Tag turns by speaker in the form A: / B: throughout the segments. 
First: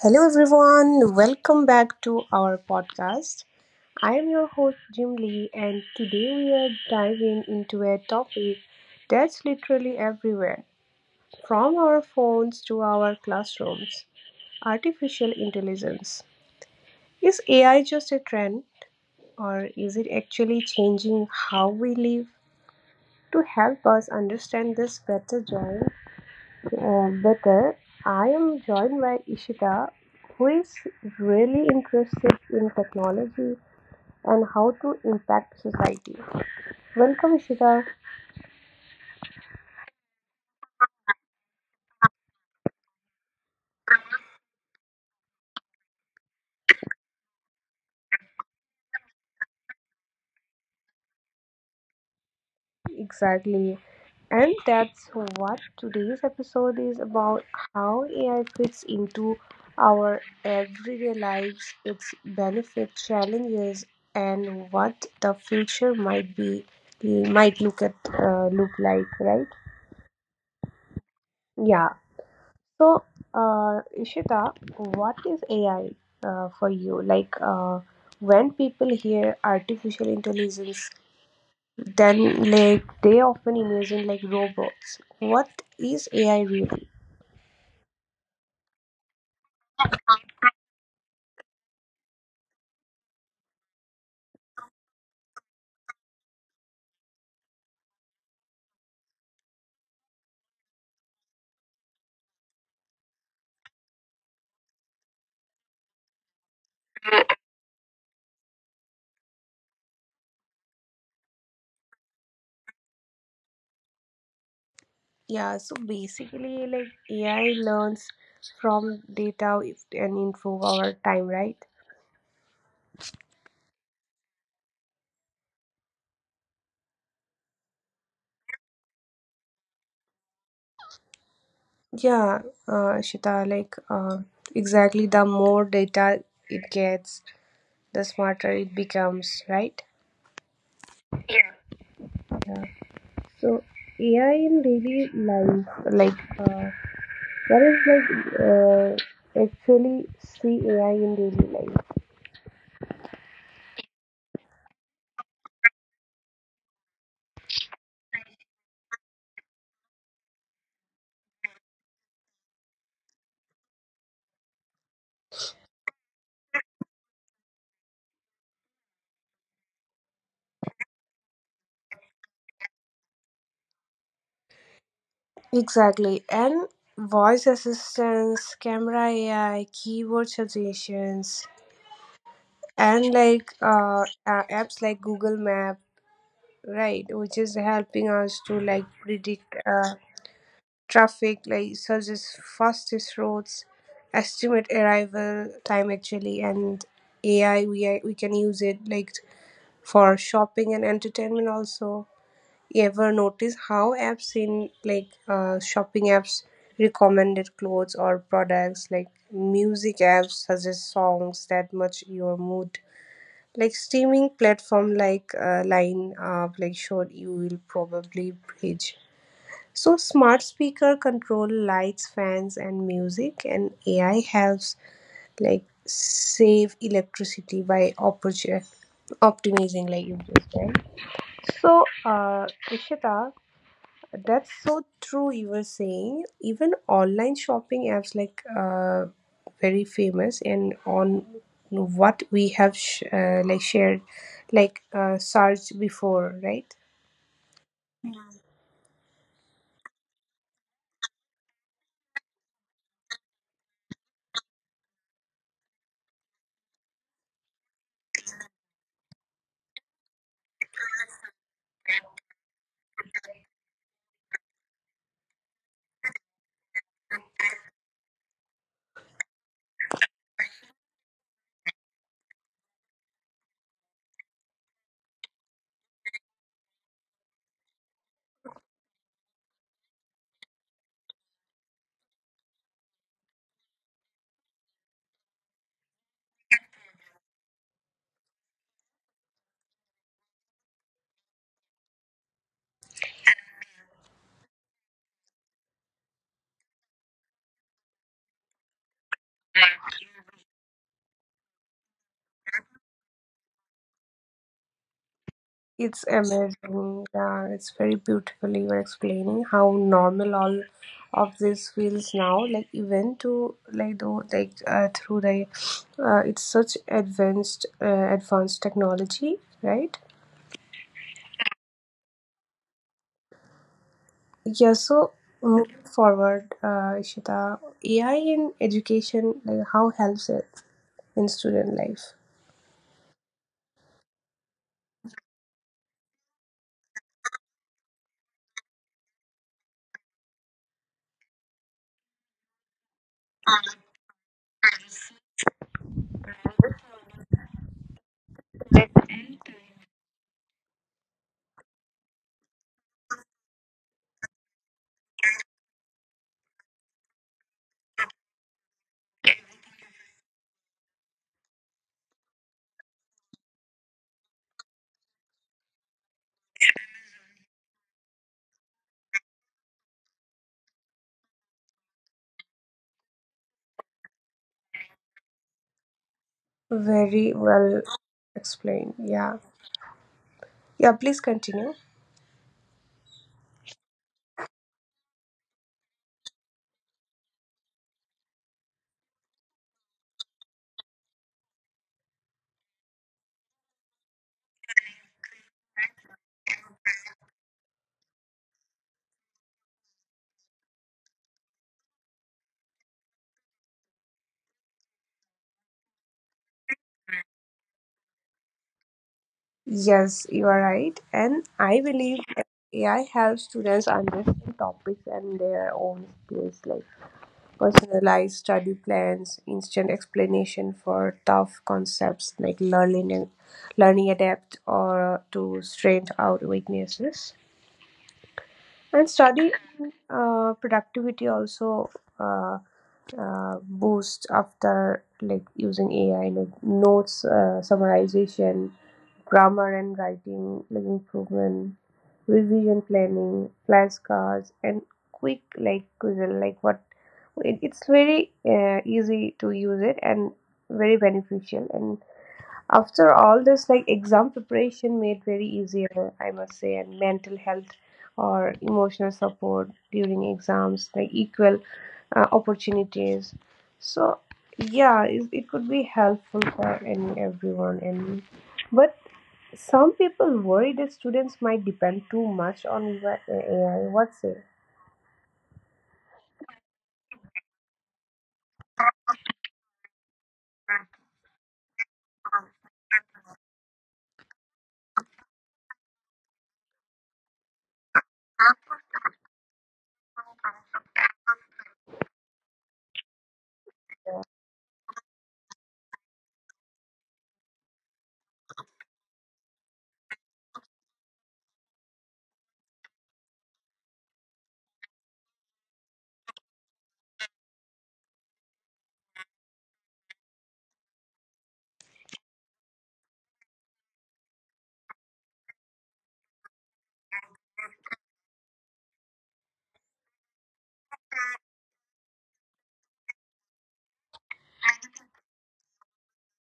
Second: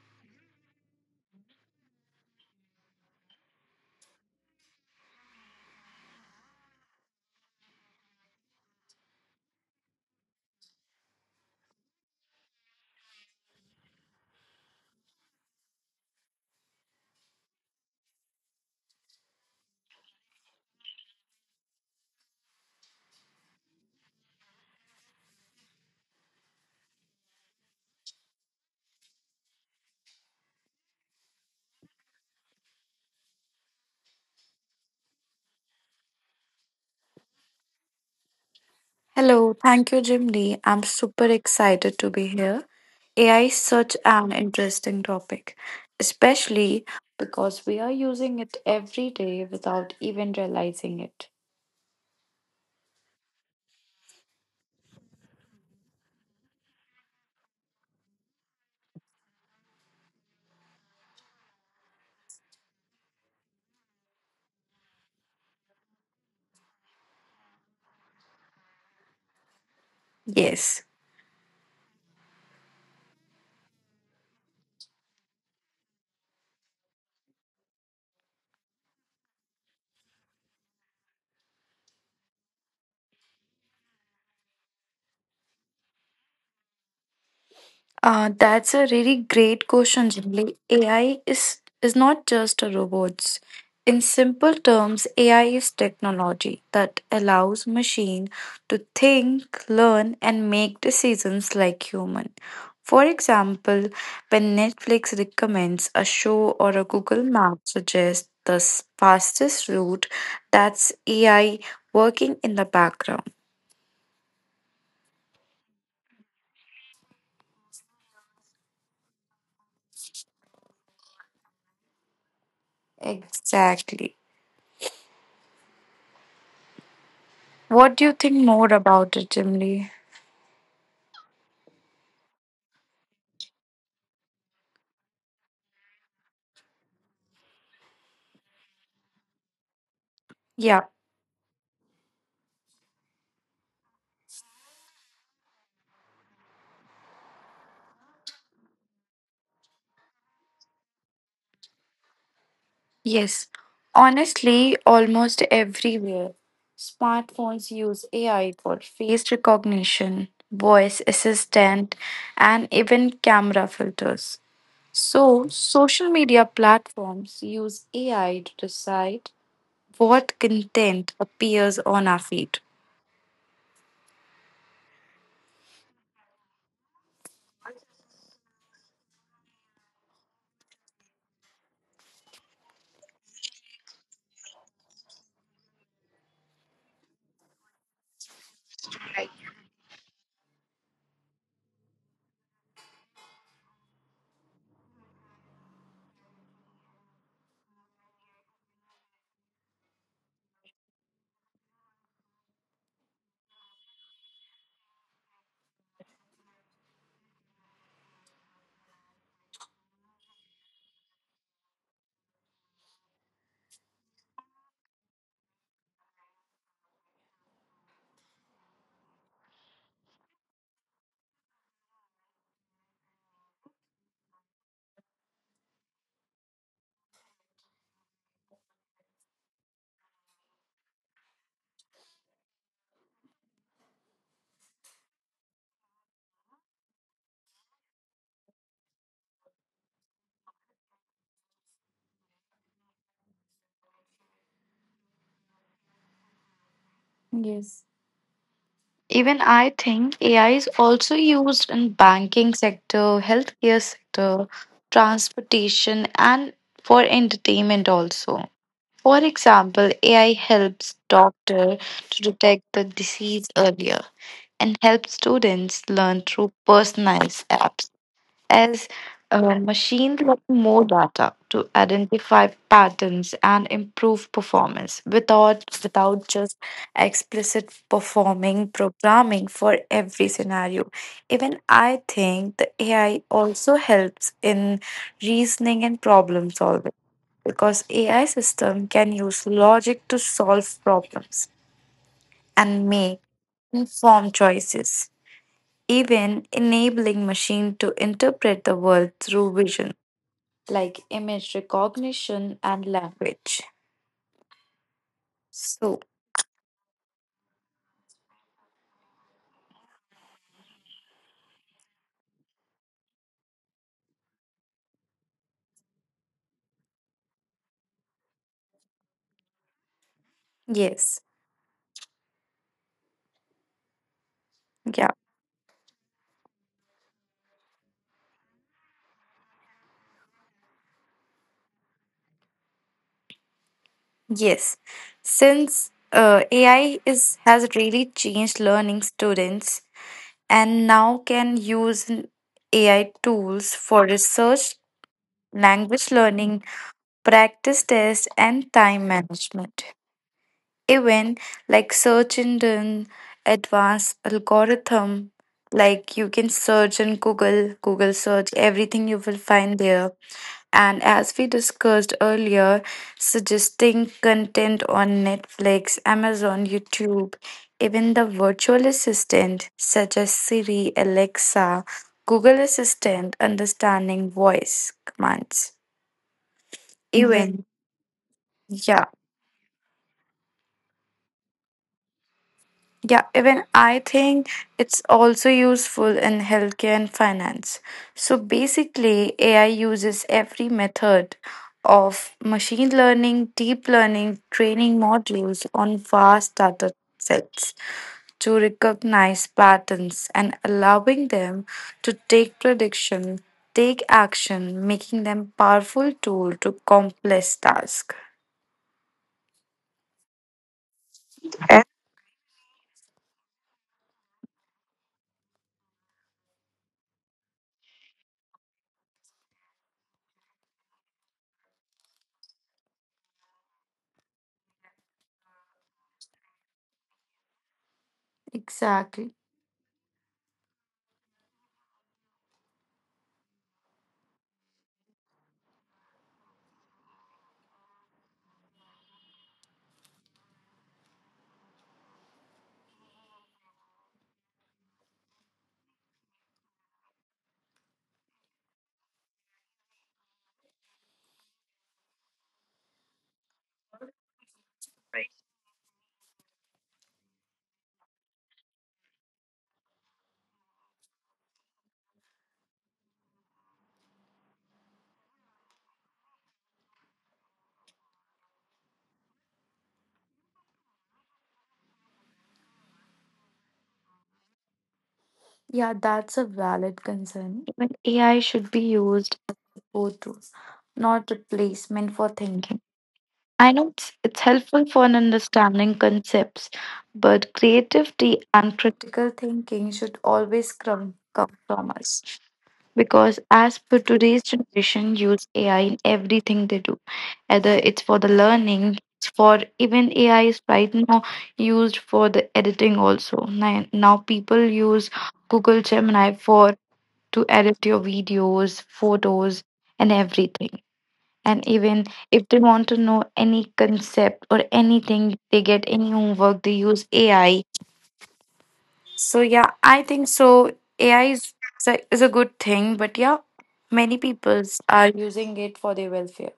A: Hello, everyone. Welcome back to our podcast. I am your host, Jim Lee, and today we are diving into a topic that's literally everywhere, from our phones to our classrooms, artificial intelligence. Is AI just a trend, or is it actually changing how we live? To help us understand this better, join better. I am joined by Ishita, who is really interested in technology and how to impact society. Welcome, Ishita.
B: Hello, thank you, Jim Lee. I'm super excited to be here. AI is such an interesting topic, especially because we are using it every day without even realizing it.
A: Exactly. And that's what today's episode is about, how AI fits into our everyday lives, its benefits, challenges, and what the future might be might look like, right?
B: Yes.
A: Yeah. So, Ishita, what is AI for you? When people hear artificial intelligence, then like they often imagine like robots. What is AI really?
B: That's a really great question, Jimli. AI is not just a robots. In simple terms, AI is technology that allows machine to think, learn, and make decisions like human. For example, when Netflix recommends a show or a Google Map suggests the fastest route, that's AI working in the background.
A: Yeah, so basically, like AI learns from data and improve our time, right?
B: Exactly. What do you think more about it, Jimli?
A: Yeah, Ishita, exactly, the more data it gets, the smarter it becomes, right?
B: Yeah.
A: Yeah. So AI in daily life, what is actually see AI in daily life?
B: Yes, honestly, almost everywhere. Smartphones use AI for face recognition, voice assistant, and even camera filters. So, social media platforms use AI to decide what content appears on our feed.
A: Exactly. And voice assistants, camera AI, keyboard suggestions, and apps like Google Map, right, which is helping us to like predict traffic, like suggest fastest routes, estimate arrival time actually. And AI, we can use it like for shopping and entertainment also. You ever notice how apps in shopping apps recommended clothes or products, like music apps suggest songs that match your mood, like streaming platform line up like sure you will probably bridge. So smart speaker control lights, fans, and music, and AI helps like save electricity by optimizing, like you just said. So, Ishita, that's so true. You were saying even online shopping apps very famous, and on what we have shared, like searched before, right?
B: Yes. Even I think AI is also used in banking sector, healthcare sector, transportation and for entertainment also. For example, AI helps doctor to detect the disease earlier and helps students learn through personalized apps as machines get more data to identify patterns and improve performance without just explicit performing programming for every scenario. Even I think the AI also helps in reasoning and problem solving, because AI system can use logic to solve problems and make informed choices, even enabling machine to interpret the world through vision like image recognition and language. So
A: It's amazing. Yeah, it's very beautiful. You were explaining how normal all of this feels now. Like even to like though like through the it's such advanced technology, right?
B: yes.
A: Yeah.
B: Yeah.
A: So moving forward, Ishita, AI in education, like how helps it in student life?
B: Yes, since AI is has really changed learning students, and now can use AI tools for research, language learning, practice tests, and time management. Even like search engine advanced algorithm, like you can search in Google, Google search, everything you will find there. And as we discussed earlier, suggesting content on Netflix, Amazon, YouTube, even the virtual assistant such as Siri, Alexa, Google Assistant, understanding voice commands.
A: Very
B: Even.
A: well
B: Right. Yeah.
A: explained. Yeah. Yeah, please continue.
B: Yeah, even I think it's also useful in healthcare and finance. So basically, AI uses every method of machine learning, deep learning, training modules on vast data sets to recognize patterns and allowing them to take prediction, take action, making them powerful tool to complex tasks.
A: Yes, you are right. And I believe that AI helps students understand topics and their own skills, like personalized study plans, instant explanation for tough concepts, like learning and learning adapt or to strength out weaknesses. And
B: Exactly.
A: study productivity also uh, boost after like using AI, like notes summarization, grammar and writing like improvement, revision planning, flashcards, and quick like quizzle like what. It's very easy to use it and very beneficial. And after all this, like exam preparation made very easier, I must say, and mental health or emotional support during exams, like equal opportunities. So yeah, it could be helpful for any everyone. And but some people worry that students might depend too much on AI. What's it?
B: Yeah, that's a valid concern. Even AI should be used go to, not replacement for thinking. I know it's helpful for an understanding concepts, but creativity and critical thinking should always come from us. Because as per today's generation, use AI in everything they do, whether it's for the learning, it's for even AI is right now used for the editing also. Now people use Google Gemini for to edit your videos, photos, and everything. And even if they want to know any concept or anything, they get any homework, they use AI. So yeah, I think so. AI is a good thing, but yeah, many peoples are using it for their welfare.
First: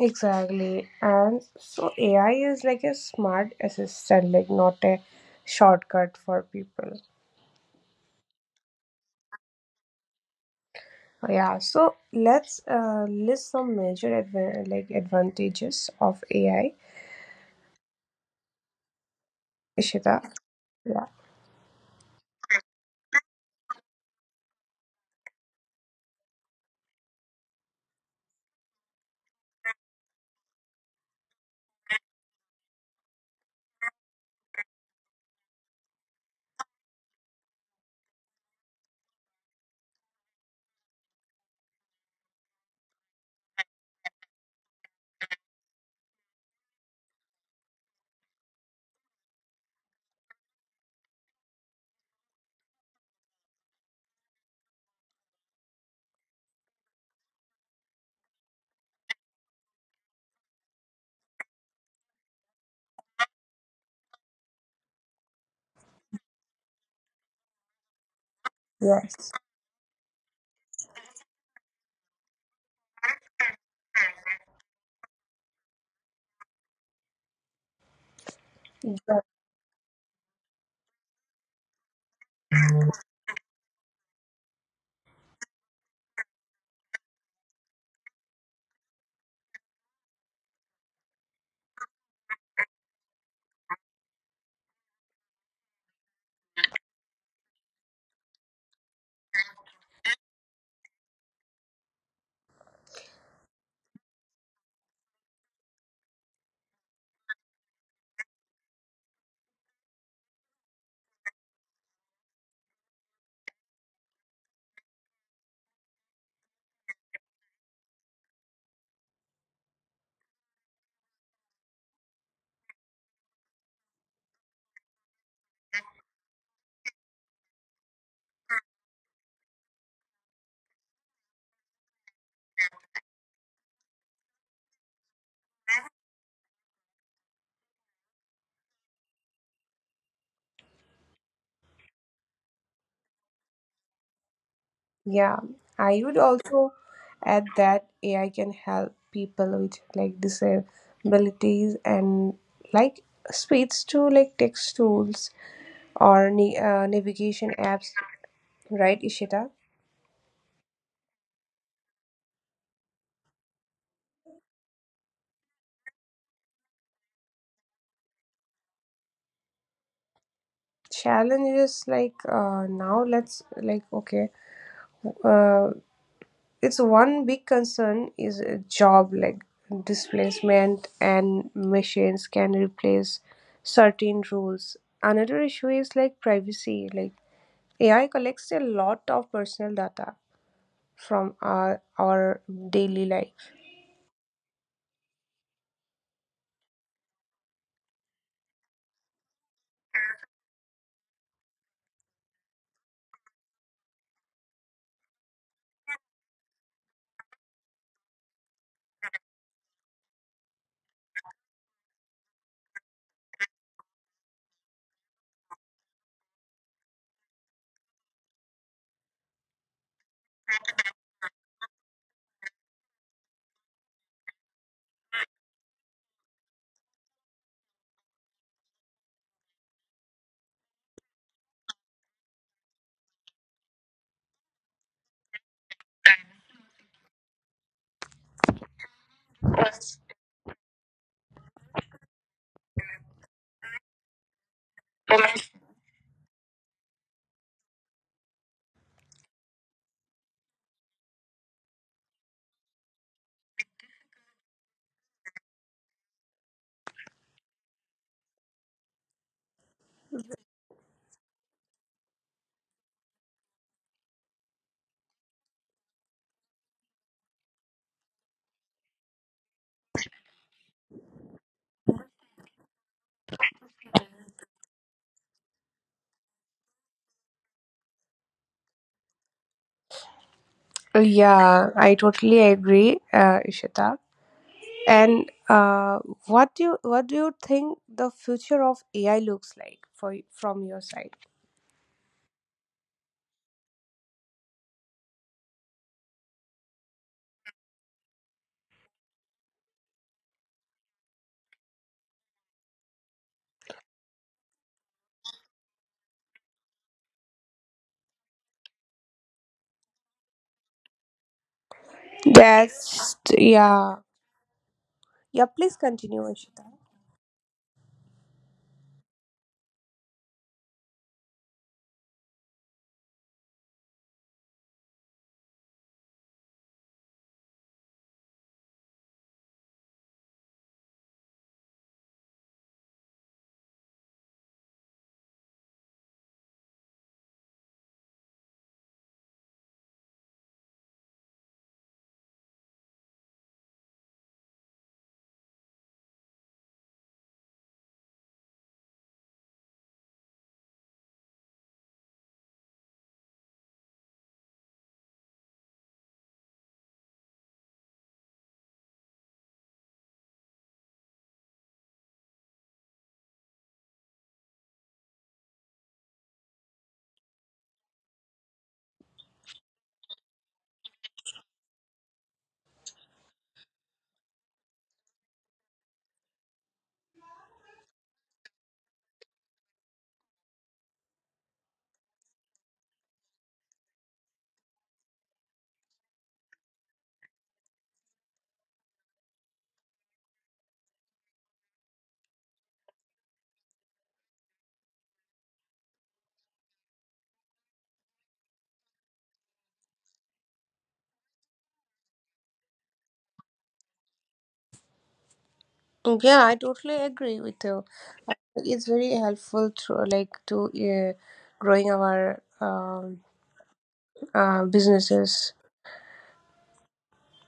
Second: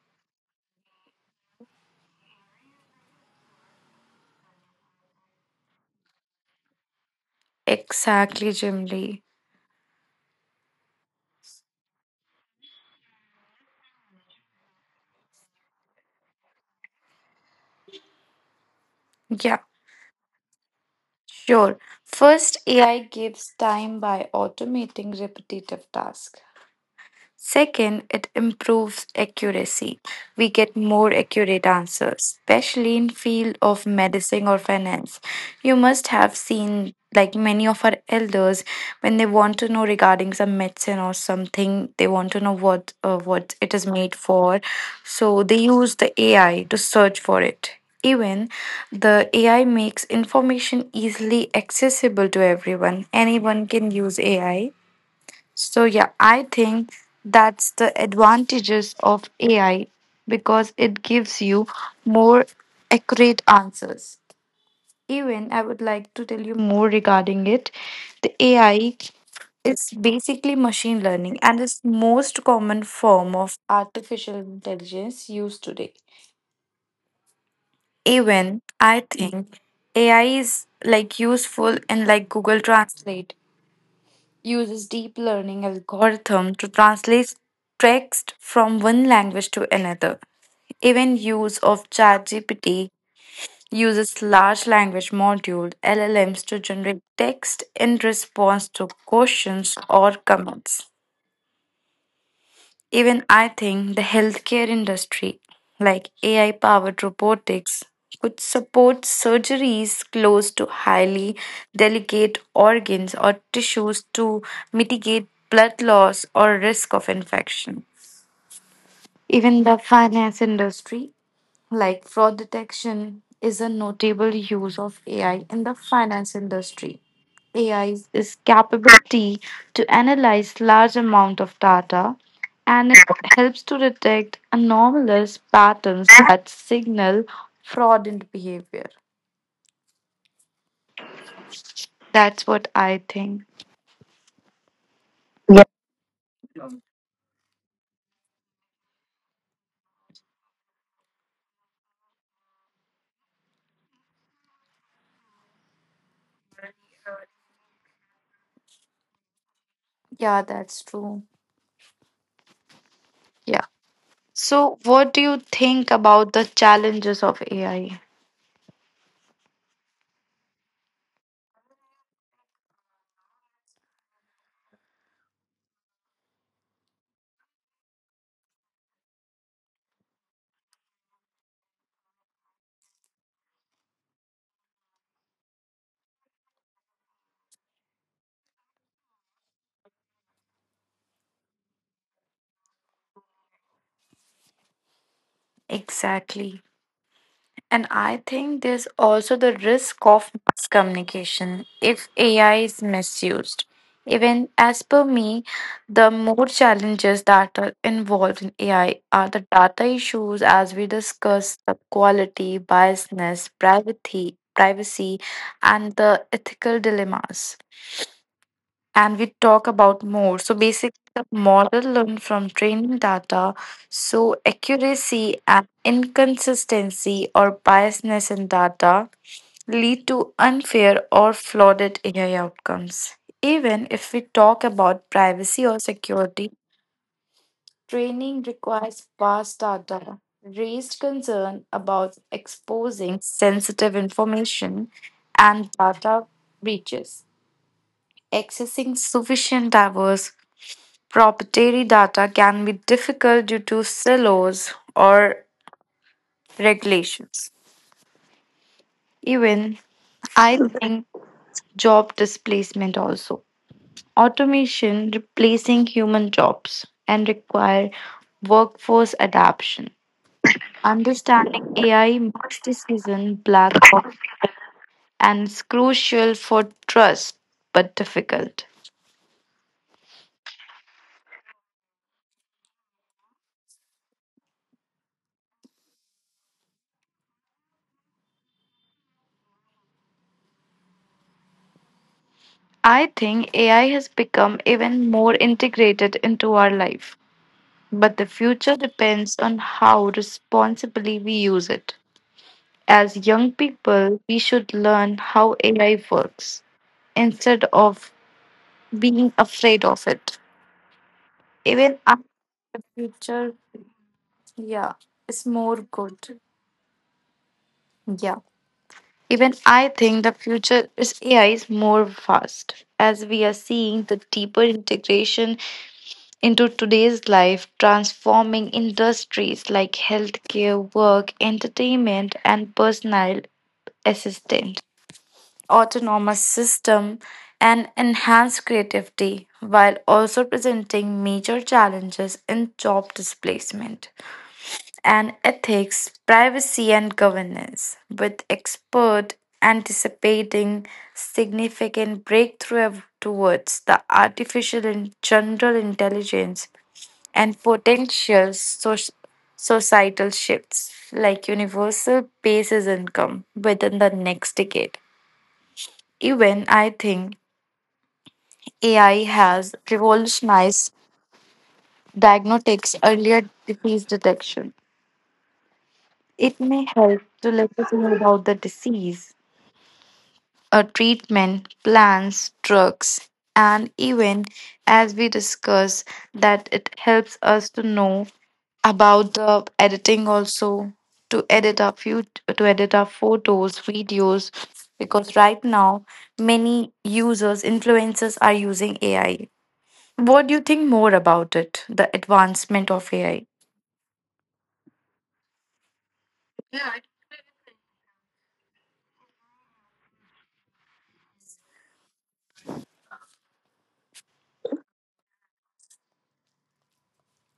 A: Exactly. And so AI is like a smart assistant, like not a shortcut for people.
B: Exactly, Jimly.
A: Yeah, so let's list some major adva- like advantages of AI,
B: Yeah,
A: Ishita. Yeah,
B: sure. First, AI gives time by automating repetitive tasks. Second, it improves accuracy. We get more accurate answers, especially in field of medicine or finance. You must have seen like many of our elders when they want to know regarding some medicine or something, they want to know what it is made for. So they use the AI to search for it. Even the AI makes information easily accessible to everyone. Anyone can use AI. So yeah, I think that's the advantages of AI, because it gives you more accurate answers. Even I would like to tell you more regarding it. The AI
A: yes.
B: is basically machine learning and is most common form of artificial intelligence used today. Even I
A: But,
B: think AI is like useful in like Google Translate uses deep learning algorithm to translate text from one language to another. Even use of ChatGPT uses large language module LLMs to generate text in response to questions or comments. Even I think the healthcare industry, like AI powered robotics, could support surgeries close to highly delicate organs or tissues to mitigate blood loss or risk of infection. Even the finance industry like fraud detection is a notable use of AI in the finance industry. AI is capability to analyze large amount of data, and it helps to detect anomalous patterns that signal fraudulent behavior. That's what I think.
A: yeah, I would also add that AI can help people with like disabilities and like speech to like text tools or ni navigation apps, right, Ishita?
B: Yeah, that's true. Yeah. So what do you think about the challenges of AI?
A: Challenge is now let's like okay uh. Its one big concern is a job like displacement, and machines can replace certain roles. Another issue is like privacy. Like AI collects a lot of personal data from our daily life.
B: Exactly. And I think there's also the risk of miscommunication if AI is misused. Even as per me, the more challenges that are involved in AI are the data issues, as we discussed, the quality, biasness, privacy, and the ethical dilemmas, and we talk about more. So basically, the model learned from training data. So accuracy and inconsistency or biasness in data lead to unfair or flawed AI outcomes. Even if we talk about privacy or security, training requires vast
A: Uh,
B: data. Raised concern about exposing sensitive information and data breaches, accessing sufficient diverse proprietary data can be difficult due to silos or regulations. Even I think job displacement also. Automation replacing human jobs and require workforce adaptation. Understanding AI makes decision black box and is crucial for trust but difficult.
A: Yeah, I totally agree, Ishita. And what do what do you think the future of AI looks like for from your side?
B: I think AI has become even more integrated into our life, but the future depends on how responsibly we use it. As young people, we should learn how AI works instead of being afraid of it. Even after the
A: That's
B: future,
A: yeah.
B: yeah, is
A: Yeah,
B: more
A: please continue,
B: good.
A: Ishita.
B: Yeah. Even I think the future is AI is more fast. As we are seeing the deeper integration into today's life, transforming industries like healthcare, work, entertainment, and personal assistance, autonomous system, and enhanced creativity, while also presenting major challenges in job displacement and ethics, privacy, and governance, with expert anticipating significant breakthrough towards the artificial and general intelligence and potential societal shifts like universal basis income within the next decade. Even I think AI has revolutionized diagnostics, earlier disease detection. It may help to let us know about the disease, a treatment, plans, drugs, and even as we discuss that it helps us to know about the editing also, to edit our few to edit our photos videos, because right now many users influencers are using AI. What do you think more about it, the advancement of AI?
A: Yeah, I totally agree with you. It's very helpful through like to growing our businesses.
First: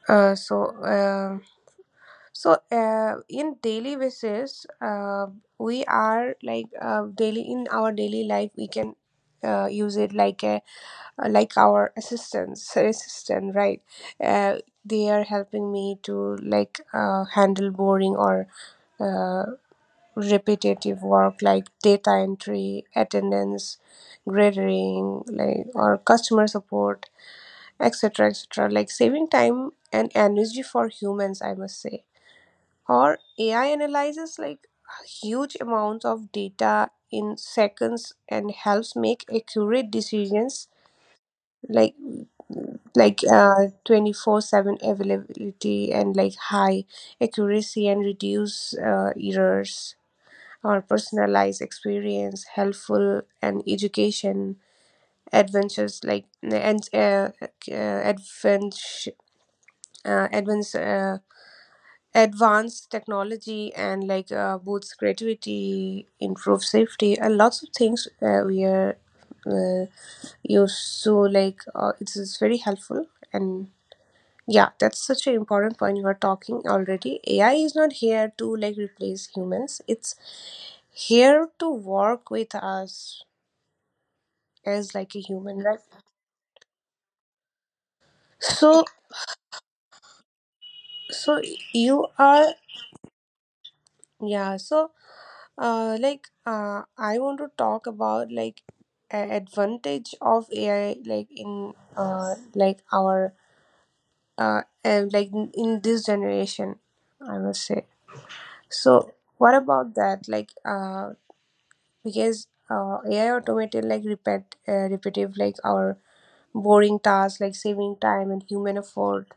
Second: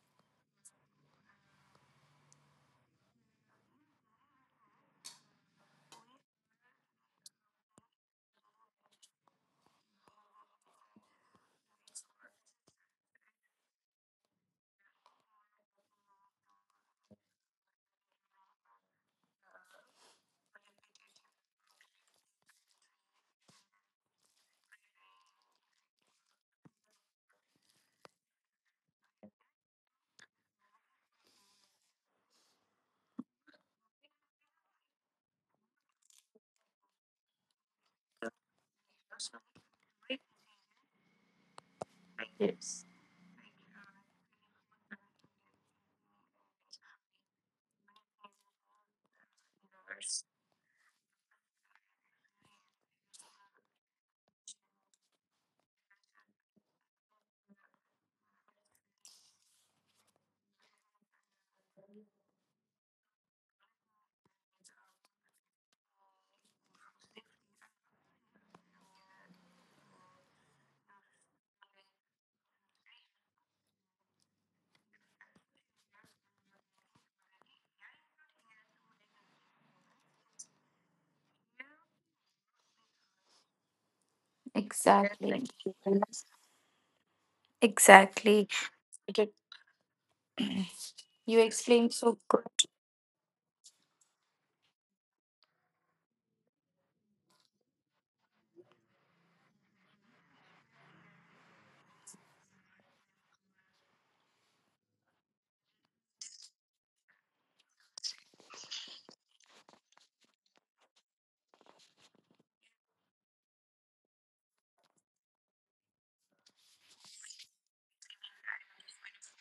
A: Uh, so uh, in daily basis, we are like daily in our daily life we can use it like a like our assistants assistant right. Uh, they are helping me to like handle boring or uh, repetitive work like data entry, attendance, grading, like or customer support, etc., etc., like saving time and energy for humans, I must say. Or AI analyzes like huge amounts of data in seconds and helps make accurate decisions like
B: Yes.
A: like 24/7 availability and like high accuracy and reduce errors or personalized experience, helpful and education, adventures like and adventure, advanced advanced technology, and boosts creativity, improve safety, and lots of things we are uh, used. So like it's very helpful. And yeah, that's such an important point you are talking already. AI is not here to like replace humans. It's here to work with us as like a
B: Exactly.
A: human, right?
B: Exactly.
A: So
B: You
A: so
B: explained
A: you
B: so good.
A: are yeah, so I want to talk about like advantage of AI like in like our and like in this generation, I must say. So what about that? Because AI automated like repetitive like our boring tasks, like saving time and human effort.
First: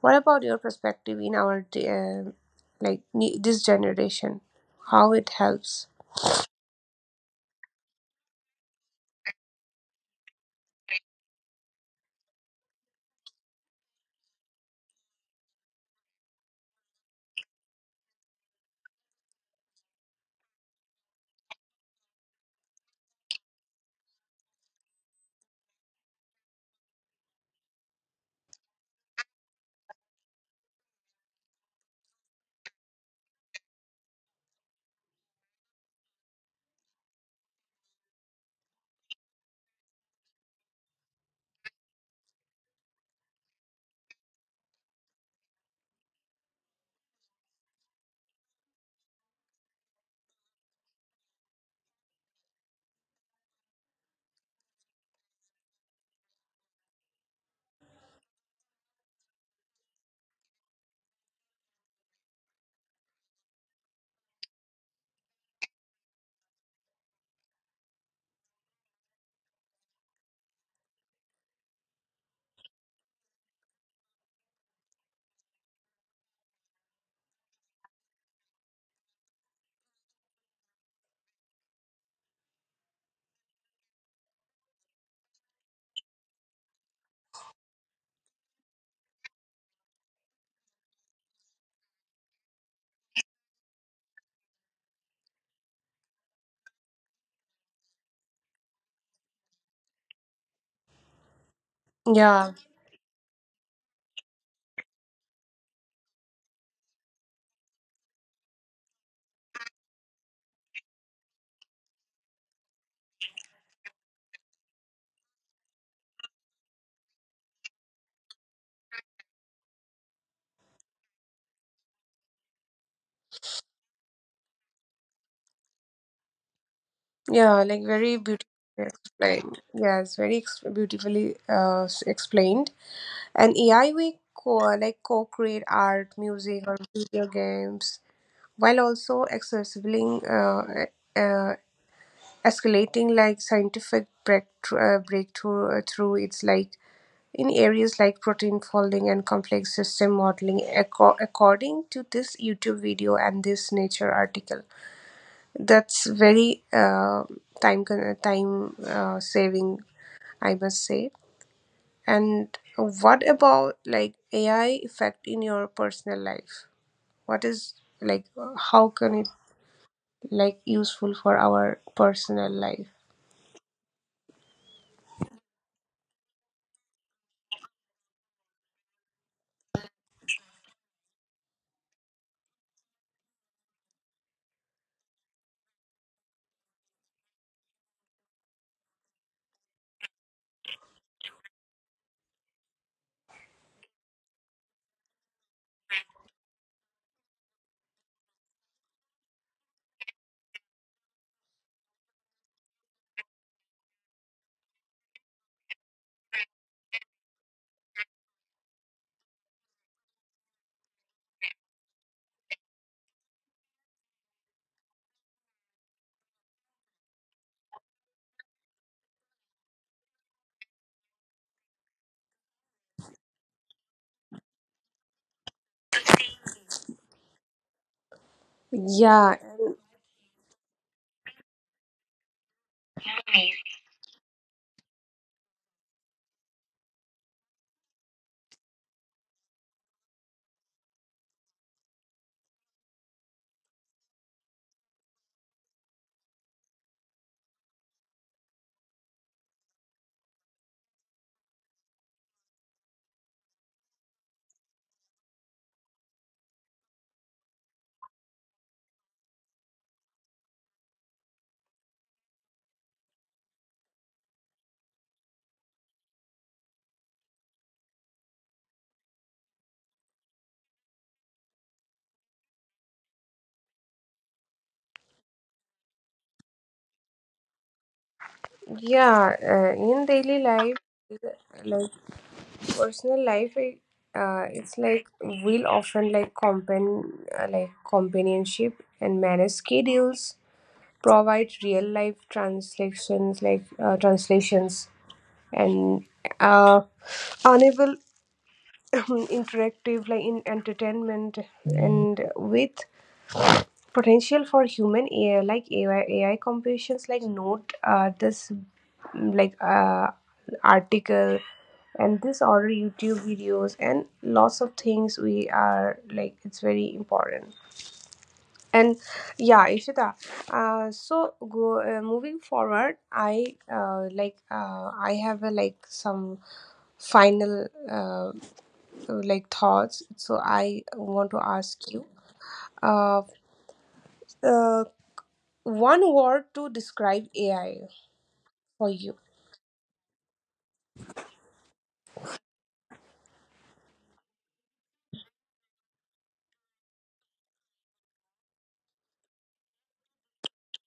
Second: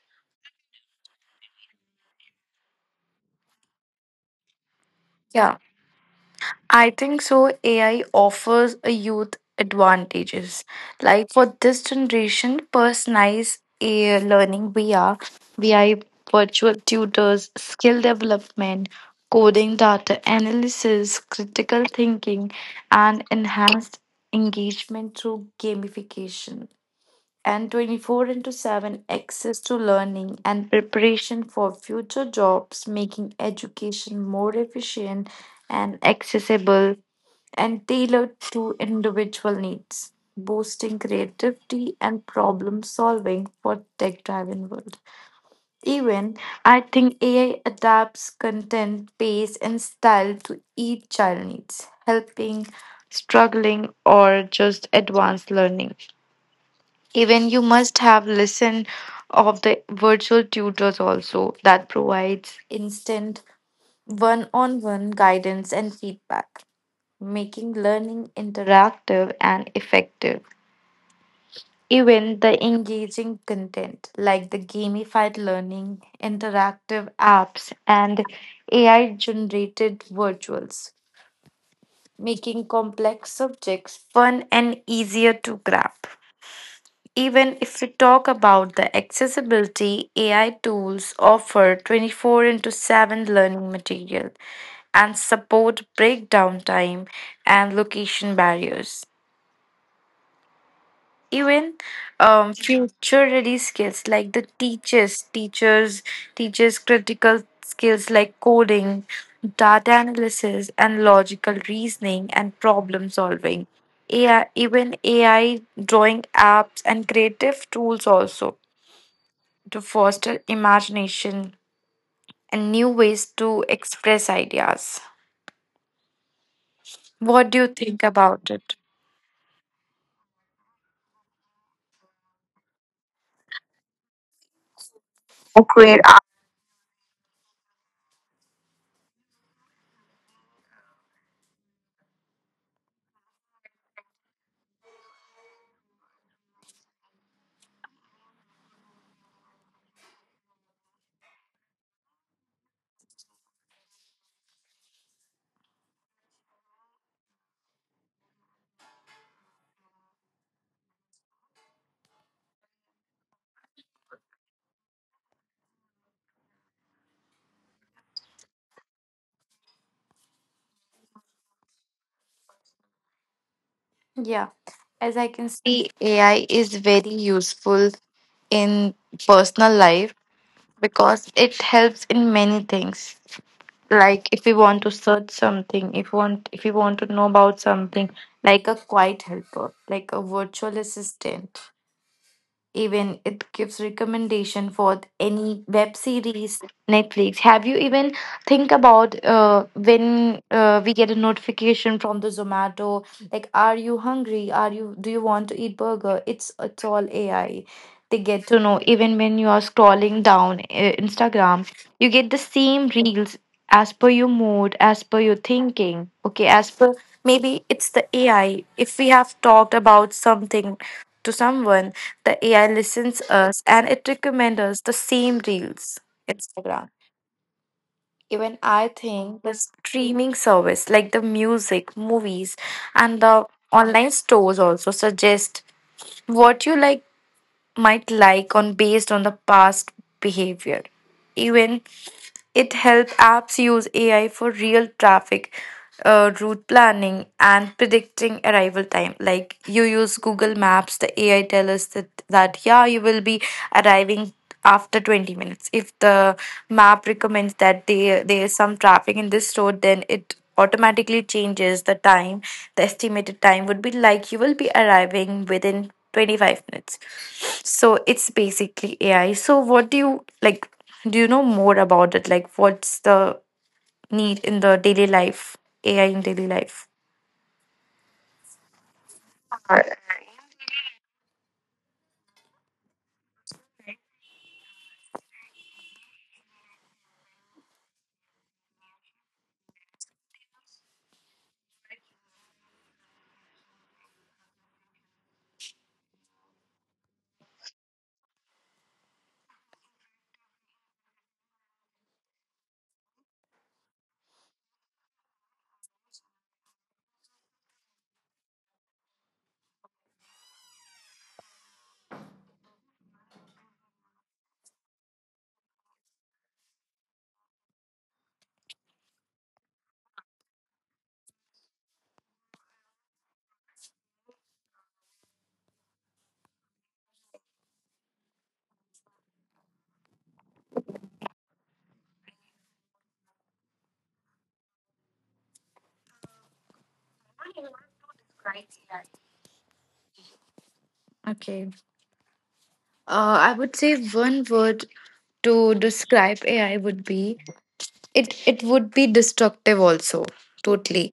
A: What about your perspective in our this generation? How it
B: Yeah,
A: helps?
B: I think so. AI offers a youth advantages. Like for this generation, personalized AI learning via VI virtual tutors, skill development, coding data analysis, critical thinking, and enhanced engagement through gamification. And 24 into 7 access to learning and preparation for future jobs, making education more efficient and accessible and tailored to individual needs, boosting creativity and problem solving for tech driven world. Even I think AI adapts content, pace and style to each child needs, helping, struggling or just advanced learning. Even you must have listen of the virtual tutors also that provides instant one-on-one guidance and feedback, making learning interactive and effective. Even the engaging content like the gamified learning, interactive apps, and AI generated virtuals, making complex subjects fun and easier to grasp. Even if we talk about the accessibility, AI tools offer 24 into 7 learning material and support breakdown time and location barriers. Even
A: Yeah,
B: future ready skills like the teachers critical skills like coding, data analysis and logical reasoning and problem solving AI. Even ai drawing apps and creative tools also, to foster imagination and new ways to express ideas. What do
A: yeah,
B: you
A: like
B: think
A: very beautifully
B: about it?
A: explained. Yes, very ex beautifully explained. And AI we co like co-create
B: Create.
A: art, music, or video games, while also accessibling uh, escalating like scientific breakthrough through it's like in areas like protein folding and complex system modeling, acco- according to this YouTube video and this Nature article. That's very time con- time saving, I must say. And what about like AI effect in your personal life? What is like how can it like useful for our personal life?
B: Yeah, as I can see, AI is very useful in personal life because it helps in many things. Like if we want to search something, if we want to know about something, like a quiet helper, like a virtual assistant. Even it gives recommendation for any web series Netflix. Have you even think about when we get a notification from the Zomato, like are you hungry, are you, do you want to eat burger. It's all AI. They get to know even when you are scrolling down Instagram, you get the same reels, as per your mood, as per your thinking, okay, as per maybe it's the AI. If we have talked about something to someone, the AI listens us and it recommends us the same reels, Instagram. Even I
A: Yeah,
B: think the streaming service like the music, movies, and the online stores also suggest what you like, might like on based on the past behavior. Even it helps apps use AI for real traffic, route planning, and predicting arrival time. Like you use Google Maps, the AI tell us that yeah you will be arriving after 20 minutes. If the map recommends that there is some traffic in this road, then it automatically changes the time. The estimated time would be like you will be arriving within 25 minutes. So it's basically AI. So, what do you like? Do you know more about it? Like, what's the need in the daily life? AI in daily life?
A: yeah, in daily life, like personal life, it's like we'll often like companionship and manage schedules, provide real life translations translations, and uh, unable interactive like in entertainment, and with potential for human AI, AI computations, like note this, mm, like uh, article, and this order YouTube videos, and lots of things. We are like it's very important. And yeah, Ishita. So go moving forward. I have a, like some final like thoughts. So I want to ask you. Uh, uh, one word to describe AI for you.
B: Okay. I would say one word to describe AI would be, it would be destructive also, totally.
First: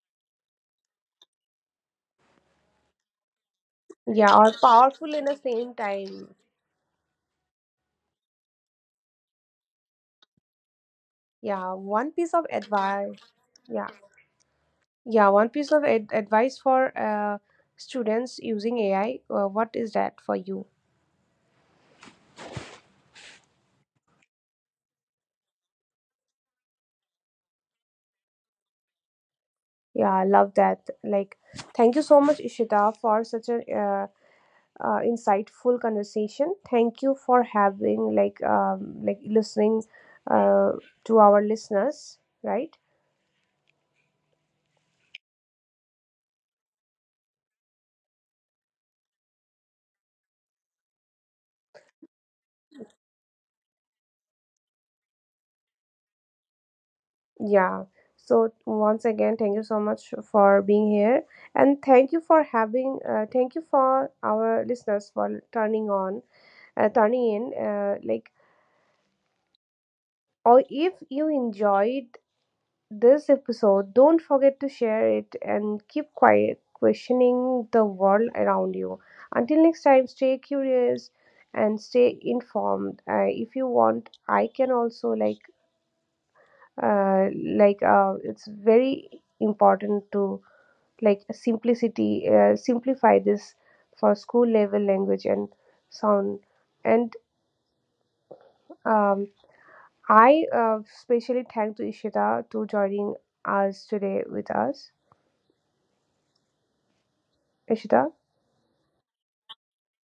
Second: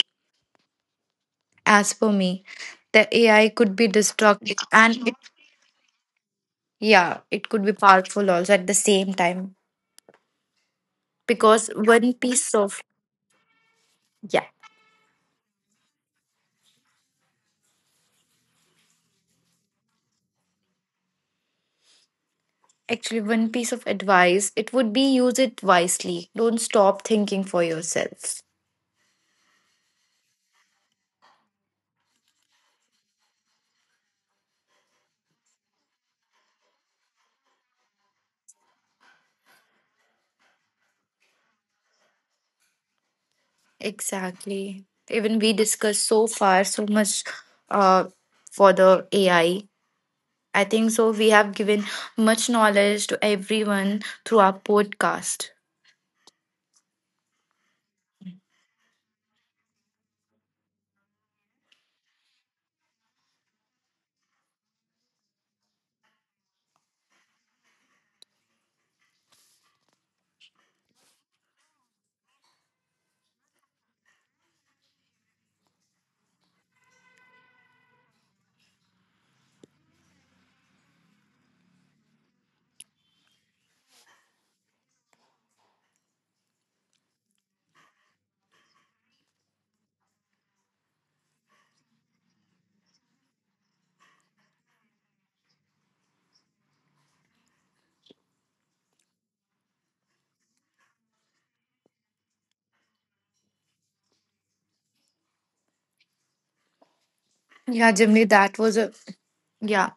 B: As for me, the AI could be
A: Yeah, or
B: destructive and
A: powerful
B: it,
A: in the same time.
B: yeah, it could be powerful also at the same time.
A: Yeah,
B: Because
A: one
B: one
A: piece of
B: piece of
A: advice. Yeah,
B: Yeah,
A: yeah, one piece of advice for students using AI. What is that for you?
B: actually one piece of advice, it would be use it wisely. Don't stop thinking for yourself.
A: Yeah, I love that. Like, thank you so much, Ishita, for such a insightful conversation. Thank you for having like listening uh, to our listeners. Right.
B: Exactly. Even we discussed so far so much uh, for the AI. I think so. We have given much knowledge to everyone through our podcast.
A: Yeah. So once again, thank you so much for being here, and thank you for having. Thank you for our listeners for turning on, turning in. Or if you enjoyed this episode, don't forget to share it and keep quiet, questioning the world around you. Until next time, stay curious and stay informed. If you want, I can also uh, it's very important to like simplicity simplify this for school level language and sound and um, I specially thank to Ishita to joining us today with us,
B: Yeah,
A: Ishita.
B: Jimmy, that was a yeah.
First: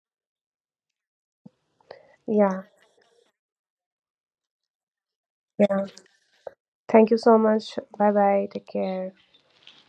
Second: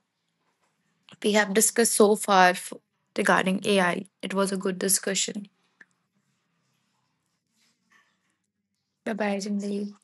B: We have discussed so far
A: Yeah,
B: regarding AI. It was a good discussion.
A: yeah, thank you so much. Bye bye, take
B: Bye
A: care.
B: bye, Jimmy.